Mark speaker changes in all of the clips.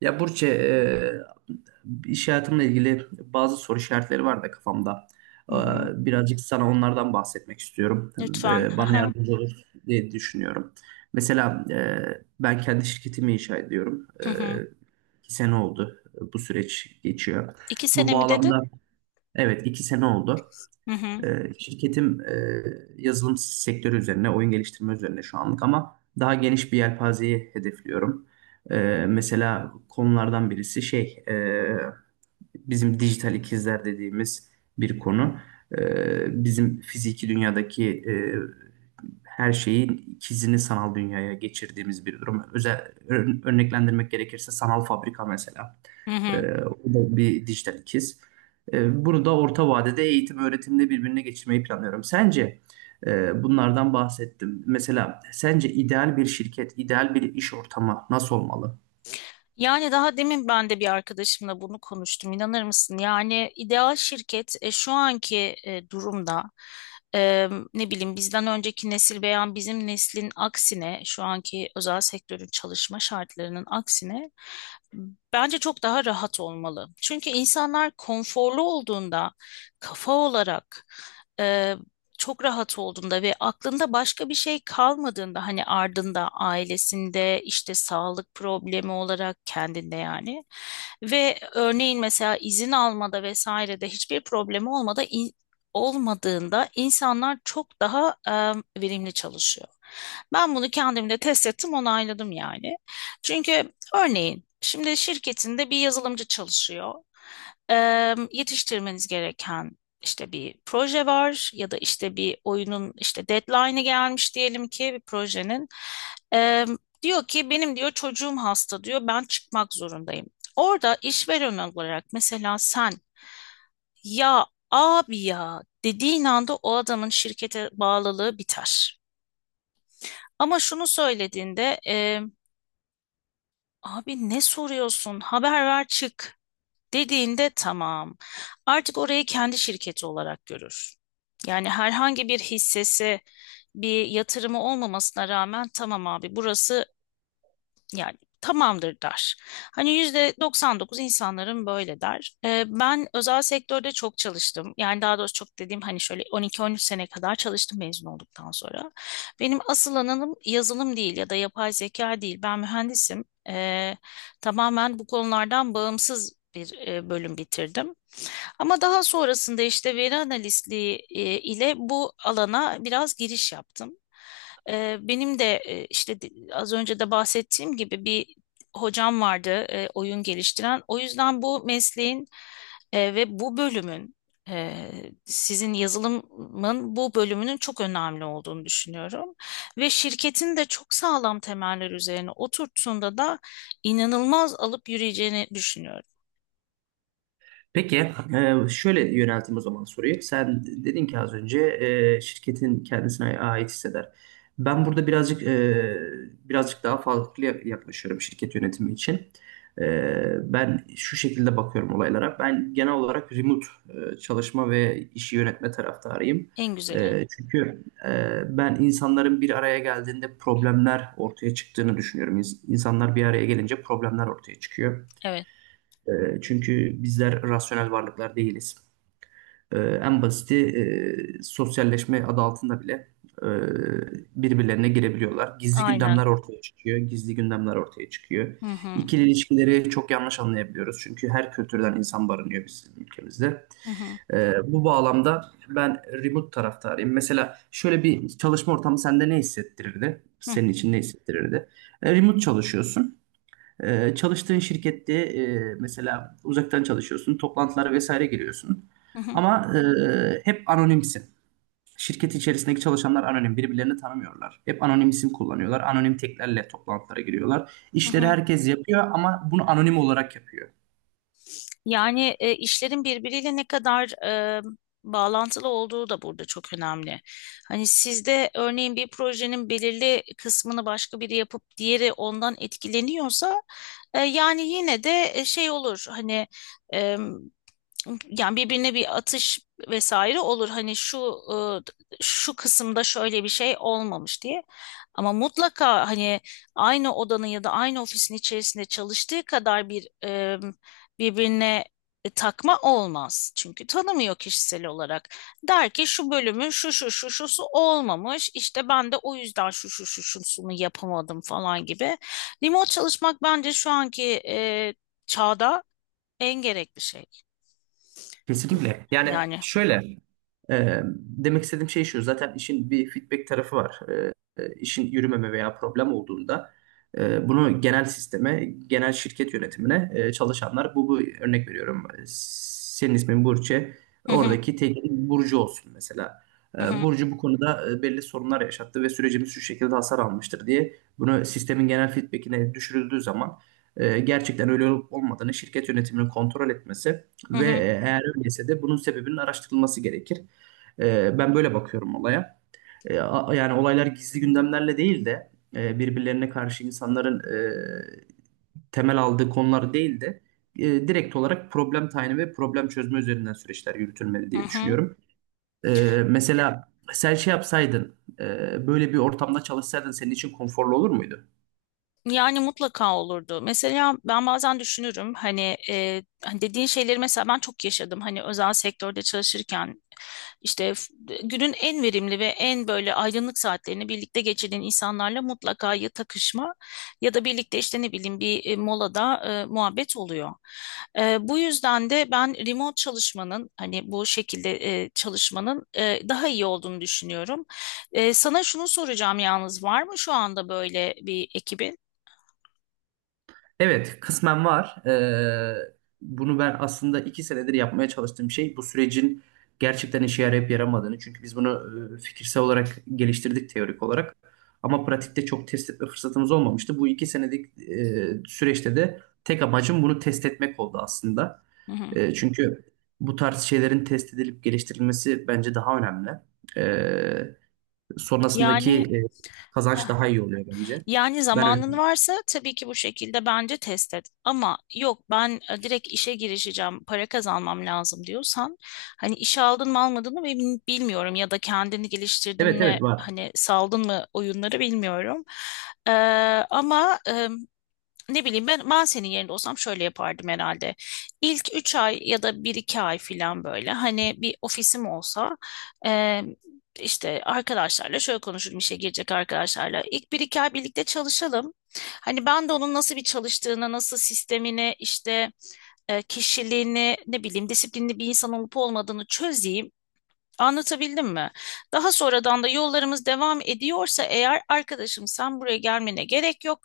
Speaker 1: Ya Burçe, iş hayatımla ilgili bazı soru işaretleri var da kafamda.
Speaker 2: Hı
Speaker 1: E,
Speaker 2: hı.
Speaker 1: Birazcık sana onlardan bahsetmek istiyorum.
Speaker 2: Lütfen. Hı
Speaker 1: Bana
Speaker 2: hı.
Speaker 1: yardımcı olur diye düşünüyorum. Mesela ben kendi şirketimi inşa ediyorum.
Speaker 2: Hı hı.
Speaker 1: İki sene oldu bu süreç geçiyor.
Speaker 2: İki
Speaker 1: Bu
Speaker 2: sene mi dedin?
Speaker 1: bağlamda evet iki sene oldu.
Speaker 2: Hı hı.
Speaker 1: Şirketim yazılım sektörü üzerine, oyun geliştirme üzerine şu anlık ama daha geniş bir yelpazeyi hedefliyorum. Mesela konulardan birisi şey, bizim dijital ikizler dediğimiz bir konu. Bizim fiziki dünyadaki her şeyin ikizini sanal dünyaya geçirdiğimiz bir durum. Özel örneklendirmek gerekirse sanal fabrika mesela.
Speaker 2: Hı
Speaker 1: Ee,
Speaker 2: hı.
Speaker 1: O da bir dijital ikiz. Bunu da orta vadede eğitim öğretimde birbirine geçirmeyi planlıyorum. Sence bunlardan bahsettim. Mesela sence ideal bir şirket, ideal bir iş ortamı nasıl olmalı?
Speaker 2: Yani daha demin ben de bir arkadaşımla bunu konuştum. İnanır mısın? Yani ideal şirket şu anki durumda e, ne bileyim bizden önceki nesil veya bizim neslin aksine şu anki özel sektörün çalışma şartlarının aksine bence çok daha rahat olmalı. Çünkü insanlar konforlu olduğunda kafa olarak e, çok rahat olduğunda ve aklında başka bir şey kalmadığında hani ardında ailesinde işte sağlık problemi olarak kendinde yani ve örneğin mesela izin almada vesairede hiçbir problemi olmada olmadığında insanlar çok daha verimli çalışıyor. Ben bunu kendimde test ettim, onayladım yani. Çünkü örneğin şimdi şirketinde bir yazılımcı çalışıyor. E, Yetiştirmeniz gereken işte bir proje var ya da işte bir oyunun işte deadline'ı gelmiş diyelim ki bir projenin. Ee, Diyor ki benim diyor çocuğum hasta diyor ben çıkmak zorundayım. Orada işveren olarak mesela sen ya abi ya dediğin anda o adamın şirkete bağlılığı biter. Ama şunu söylediğinde abi ne soruyorsun haber ver çık dediğinde tamam. Artık orayı kendi şirketi olarak görür. Yani herhangi bir hissesi, bir yatırımı olmamasına rağmen tamam abi burası yani tamamdır der. Hani %99 insanların böyle der. Ben özel sektörde çok çalıştım. Yani daha doğrusu çok dediğim hani şöyle 12-13 sene kadar çalıştım mezun olduktan sonra. Benim asıl alanım yazılım değil ya da yapay zeka değil. Ben mühendisim. Tamamen bu konulardan bağımsız bir bölüm bitirdim. Ama daha sonrasında işte veri analistliği ile bu alana biraz giriş yaptım. Benim de işte az önce de bahsettiğim gibi bir hocam vardı oyun geliştiren. O yüzden bu mesleğin ve bu bölümün e, sizin yazılımın bu bölümünün çok önemli olduğunu düşünüyorum. Ve şirketin de çok sağlam temeller üzerine oturttuğunda da inanılmaz alıp yürüyeceğini düşünüyorum.
Speaker 1: Peki, şöyle yönelteyim o zaman soruyu. Sen dedin ki az önce şirketin kendisine ait hisseder. Ben burada birazcık birazcık daha farklı yaklaşıyorum şirket yönetimi için. E, Ben şu şekilde bakıyorum olaylara. Ben genel olarak remote çalışma ve işi yönetme taraftarıyım.
Speaker 2: En güzeli.
Speaker 1: Çünkü ben insanların bir araya geldiğinde problemler ortaya çıktığını düşünüyorum. İnsanlar bir araya gelince problemler ortaya çıkıyor.
Speaker 2: Evet,
Speaker 1: E, çünkü bizler rasyonel varlıklar değiliz. En basiti sosyalleşme adı altında bile e, birbirlerine girebiliyorlar. Gizli
Speaker 2: aynen.
Speaker 1: gündemler ortaya çıkıyor, gizli gündemler ortaya çıkıyor.
Speaker 2: Hı hı,
Speaker 1: İkili ilişkileri çok yanlış anlayabiliyoruz. Çünkü her kültürden insan barınıyor bizim ülkemizde.
Speaker 2: hı hı,
Speaker 1: Bu bağlamda ben remote taraftarıyım. Mesela şöyle bir çalışma ortamı sende ne hissettirirdi? Senin için ne hissettirirdi? Remote çalışıyorsun. Çalıştığın şirkette mesela uzaktan çalışıyorsun, toplantılara vesaire giriyorsun.
Speaker 2: hı hı,
Speaker 1: Ama hep anonimsin. Şirket içerisindeki çalışanlar anonim, birbirlerini tanımıyorlar. Hep anonim isim kullanıyorlar, anonim teklerle toplantılara giriyorlar.
Speaker 2: hı
Speaker 1: İşleri
Speaker 2: hı.
Speaker 1: herkes yapıyor ama bunu anonim olarak yapıyor.
Speaker 2: Yani işlerin birbiriyle ne kadar e, bağlantılı olduğu da burada çok önemli. Hani sizde örneğin bir projenin belirli kısmını başka biri yapıp diğeri ondan etkileniyorsa yani yine de şey olur hani yani birbirine bir atış vesaire olur. Hani şu şu kısımda şöyle bir şey olmamış diye. Ama mutlaka hani aynı odanın ya da aynı ofisin içerisinde çalıştığı kadar bir birbirine takma olmaz. Çünkü tanımıyor kişisel olarak. Der ki şu bölümün şu şu şu şusu olmamış. İşte ben de o yüzden şu şu şu şusunu yapamadım falan gibi. Remote çalışmak bence şu anki çağda en gerekli şey.
Speaker 1: Kesinlikle. Yani
Speaker 2: Yani
Speaker 1: şöyle demek istediğim şey şu. Zaten işin bir feedback tarafı var. İşin yürümeme veya problem olduğunda bunu genel sisteme, genel şirket yönetimine çalışanlar bu örnek veriyorum. Senin ismin Burçe.
Speaker 2: hı hı
Speaker 1: Oradaki teklif Burcu olsun mesela.
Speaker 2: hı hı
Speaker 1: Burcu bu konuda belli sorunlar yaşattı ve sürecimiz şu şekilde hasar almıştır diye bunu sistemin genel feedbackine düşürüldüğü zaman gerçekten öyle olup olmadığını şirket yönetiminin kontrol etmesi
Speaker 2: hı
Speaker 1: ve
Speaker 2: hı.
Speaker 1: eğer öyleyse de bunun sebebinin araştırılması gerekir. Ben böyle bakıyorum olaya. Yani olaylar gizli gündemlerle değil de birbirlerine karşı insanların temel aldığı konular değil de direkt olarak problem tayini ve problem çözme üzerinden süreçler yürütülmeli
Speaker 2: Hı
Speaker 1: diye
Speaker 2: hı.
Speaker 1: düşünüyorum. Mesela sen şey yapsaydın, böyle bir ortamda çalışsaydın senin için konforlu olur muydu?
Speaker 2: Yani mutlaka olurdu. Mesela ben bazen düşünürüm hani, hani dediğin şeyleri mesela ben çok yaşadım. Hani özel sektörde çalışırken işte günün en verimli ve en böyle aydınlık saatlerini birlikte geçirdiğin insanlarla mutlaka ya takışma ya da birlikte işte ne bileyim bir molada muhabbet oluyor. Bu yüzden de ben remote çalışmanın hani bu şekilde çalışmanın daha iyi olduğunu düşünüyorum. Sana şunu soracağım yalnız var mı şu anda böyle bir ekibin?
Speaker 1: Evet, kısmen var. Bunu ben aslında iki senedir yapmaya çalıştığım şey bu sürecin gerçekten işe yarayıp yaramadığını. Çünkü biz bunu fikirsel olarak geliştirdik teorik olarak. Ama pratikte çok test etme fırsatımız olmamıştı. Bu iki senelik süreçte de tek amacım bunu test etmek oldu aslında.
Speaker 2: Hı hı.
Speaker 1: Çünkü bu tarz şeylerin test edilip geliştirilmesi bence daha önemli. E, Sonrasındaki
Speaker 2: Yani
Speaker 1: kazanç daha
Speaker 2: hı.
Speaker 1: iyi oluyor bence.
Speaker 2: Yani
Speaker 1: Ben öyle.
Speaker 2: zamanın varsa tabii ki bu şekilde bence test et. Ama yok ben direkt işe girişeceğim, para kazanmam lazım diyorsan hani işe aldın mı almadın mı bilmiyorum ya da kendini geliştirdin
Speaker 1: Evet
Speaker 2: mi
Speaker 1: evet var.
Speaker 2: hani saldın mı oyunları bilmiyorum. Ee, Ama ne bileyim ben, ben senin yerinde olsam şöyle yapardım herhalde. İlk 3 ay ya da bir 2 ay falan böyle hani bir ofisim olsa e, işte arkadaşlarla şöyle konuşurum işe girecek arkadaşlarla. İlk bir 2 ay birlikte çalışalım. Hani ben de onun nasıl bir çalıştığını, nasıl sistemini işte kişiliğini ne bileyim disiplinli bir insan olup olmadığını çözeyim. Anlatabildim mi? Daha sonradan da yollarımız devam ediyorsa eğer arkadaşım sen buraya gelmene gerek yok.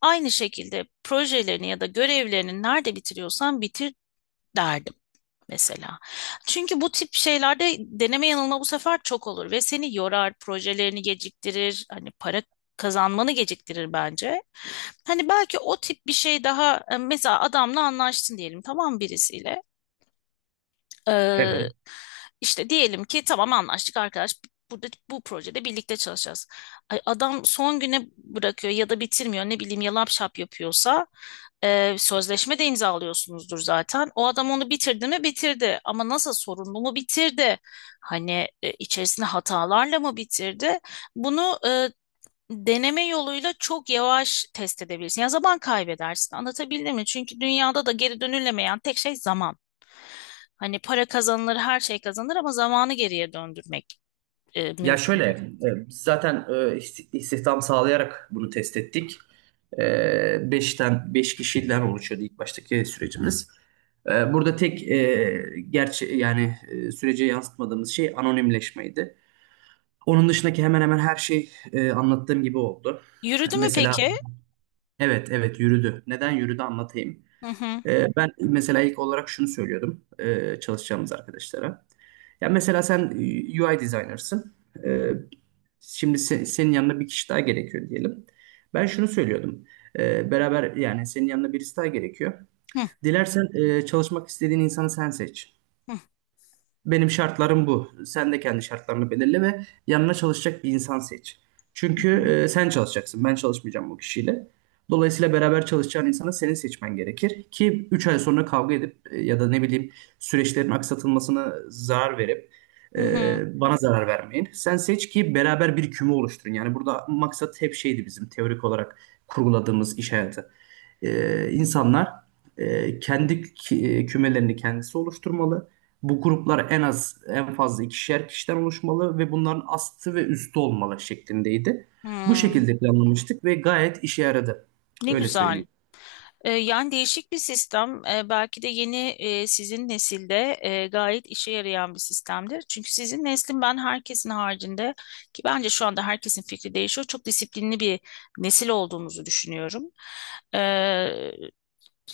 Speaker 2: Aynı şekilde projelerini ya da görevlerini nerede bitiriyorsan bitir derdim mesela. Çünkü bu tip şeylerde deneme yanılma bu sefer çok olur ve seni yorar, projelerini geciktirir, hani para kazanmanı geciktirir bence. Hani belki o tip bir şey daha mesela adamla anlaştın diyelim tamam birisiyle. Ee,
Speaker 1: Evet.
Speaker 2: işte diyelim ki tamam anlaştık arkadaş. Burada bu projede birlikte çalışacağız. Ay, adam son güne bırakıyor ya da bitirmiyor ne bileyim yalap şap yapıyorsa sözleşme de imzalıyorsunuzdur zaten. O adam onu bitirdi mi bitirdi ama nasıl sorunlu mu bitirdi? Hani içerisinde hatalarla mı bitirdi? Bunu deneme yoluyla çok yavaş test edebilirsin. Ya zaman kaybedersin. Anlatabildim mi? Çünkü dünyada da geri dönülemeyen tek şey zaman. Hani para kazanılır, her şey kazanılır ama zamanı geriye döndürmek
Speaker 1: Ya
Speaker 2: mümkün
Speaker 1: şöyle,
Speaker 2: değil.
Speaker 1: biz zaten istihdam sağlayarak bunu test ettik. Beş kişiden oluşuyordu ilk baştaki sürecimiz. Burada gerçi yani sürece yansıtmadığımız şey anonimleşmeydi. Onun dışındaki hemen hemen her şey anlattığım gibi oldu.
Speaker 2: Yürüdü mü
Speaker 1: Mesela
Speaker 2: peki?
Speaker 1: evet evet yürüdü. Neden yürüdü anlatayım.
Speaker 2: Hı hı.
Speaker 1: Ben mesela ilk olarak şunu söylüyordum çalışacağımız arkadaşlara. Ya mesela sen UI designer'sın. Ee, Şimdi senin yanına bir kişi daha gerekiyor diyelim. Ben şunu söylüyordum. Beraber yani senin yanına birisi daha gerekiyor.
Speaker 2: Hı
Speaker 1: Dilersen çalışmak istediğin insanı sen seç.
Speaker 2: hı.
Speaker 1: Benim şartlarım bu. Sen de kendi şartlarını belirle ve yanına çalışacak bir insan seç.
Speaker 2: Hı
Speaker 1: Çünkü
Speaker 2: hı.
Speaker 1: sen çalışacaksın. Ben çalışmayacağım bu kişiyle. Dolayısıyla beraber çalışacağın insanı senin seçmen gerekir ki 3 ay sonra kavga edip ya da ne bileyim süreçlerin aksatılmasına zarar verip
Speaker 2: Hı hı.
Speaker 1: bana zarar vermeyin. Sen seç ki beraber bir küme oluşturun. Yani burada maksat hep şeydi bizim teorik olarak kurguladığımız iş hayatı. İnsanlar kendi kümelerini kendisi oluşturmalı. Bu gruplar en az en fazla ikişer kişiden oluşmalı ve bunların astı ve üstü olmalı şeklindeydi. Bu
Speaker 2: Hı.
Speaker 1: şekilde planlamıştık ve gayet işe yaradı.
Speaker 2: Ne
Speaker 1: Öyle
Speaker 2: güzel.
Speaker 1: söyleyeyim.
Speaker 2: Yani değişik bir sistem. Belki de yeni sizin nesilde gayet işe yarayan bir sistemdir. Çünkü sizin neslin ben herkesin haricinde ki bence şu anda herkesin fikri değişiyor. Çok disiplinli bir nesil olduğumuzu düşünüyorum. E,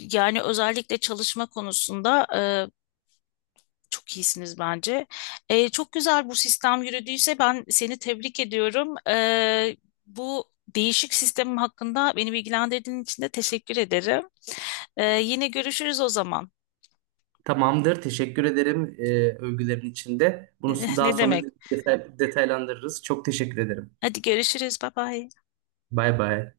Speaker 2: Yani özellikle çalışma konusunda e, çok iyisiniz bence. Çok güzel bu sistem yürüdüyse ben seni tebrik ediyorum. Bu değişik sistemim hakkında beni bilgilendirdiğin için de teşekkür ederim. Yine görüşürüz o zaman.
Speaker 1: Tamamdır. Teşekkür ederim övgülerin içinde. Bunu daha
Speaker 2: Ne
Speaker 1: sonra
Speaker 2: demek?
Speaker 1: detaylandırırız. Çok teşekkür ederim.
Speaker 2: Hadi görüşürüz. Bye bye.
Speaker 1: Bay bay.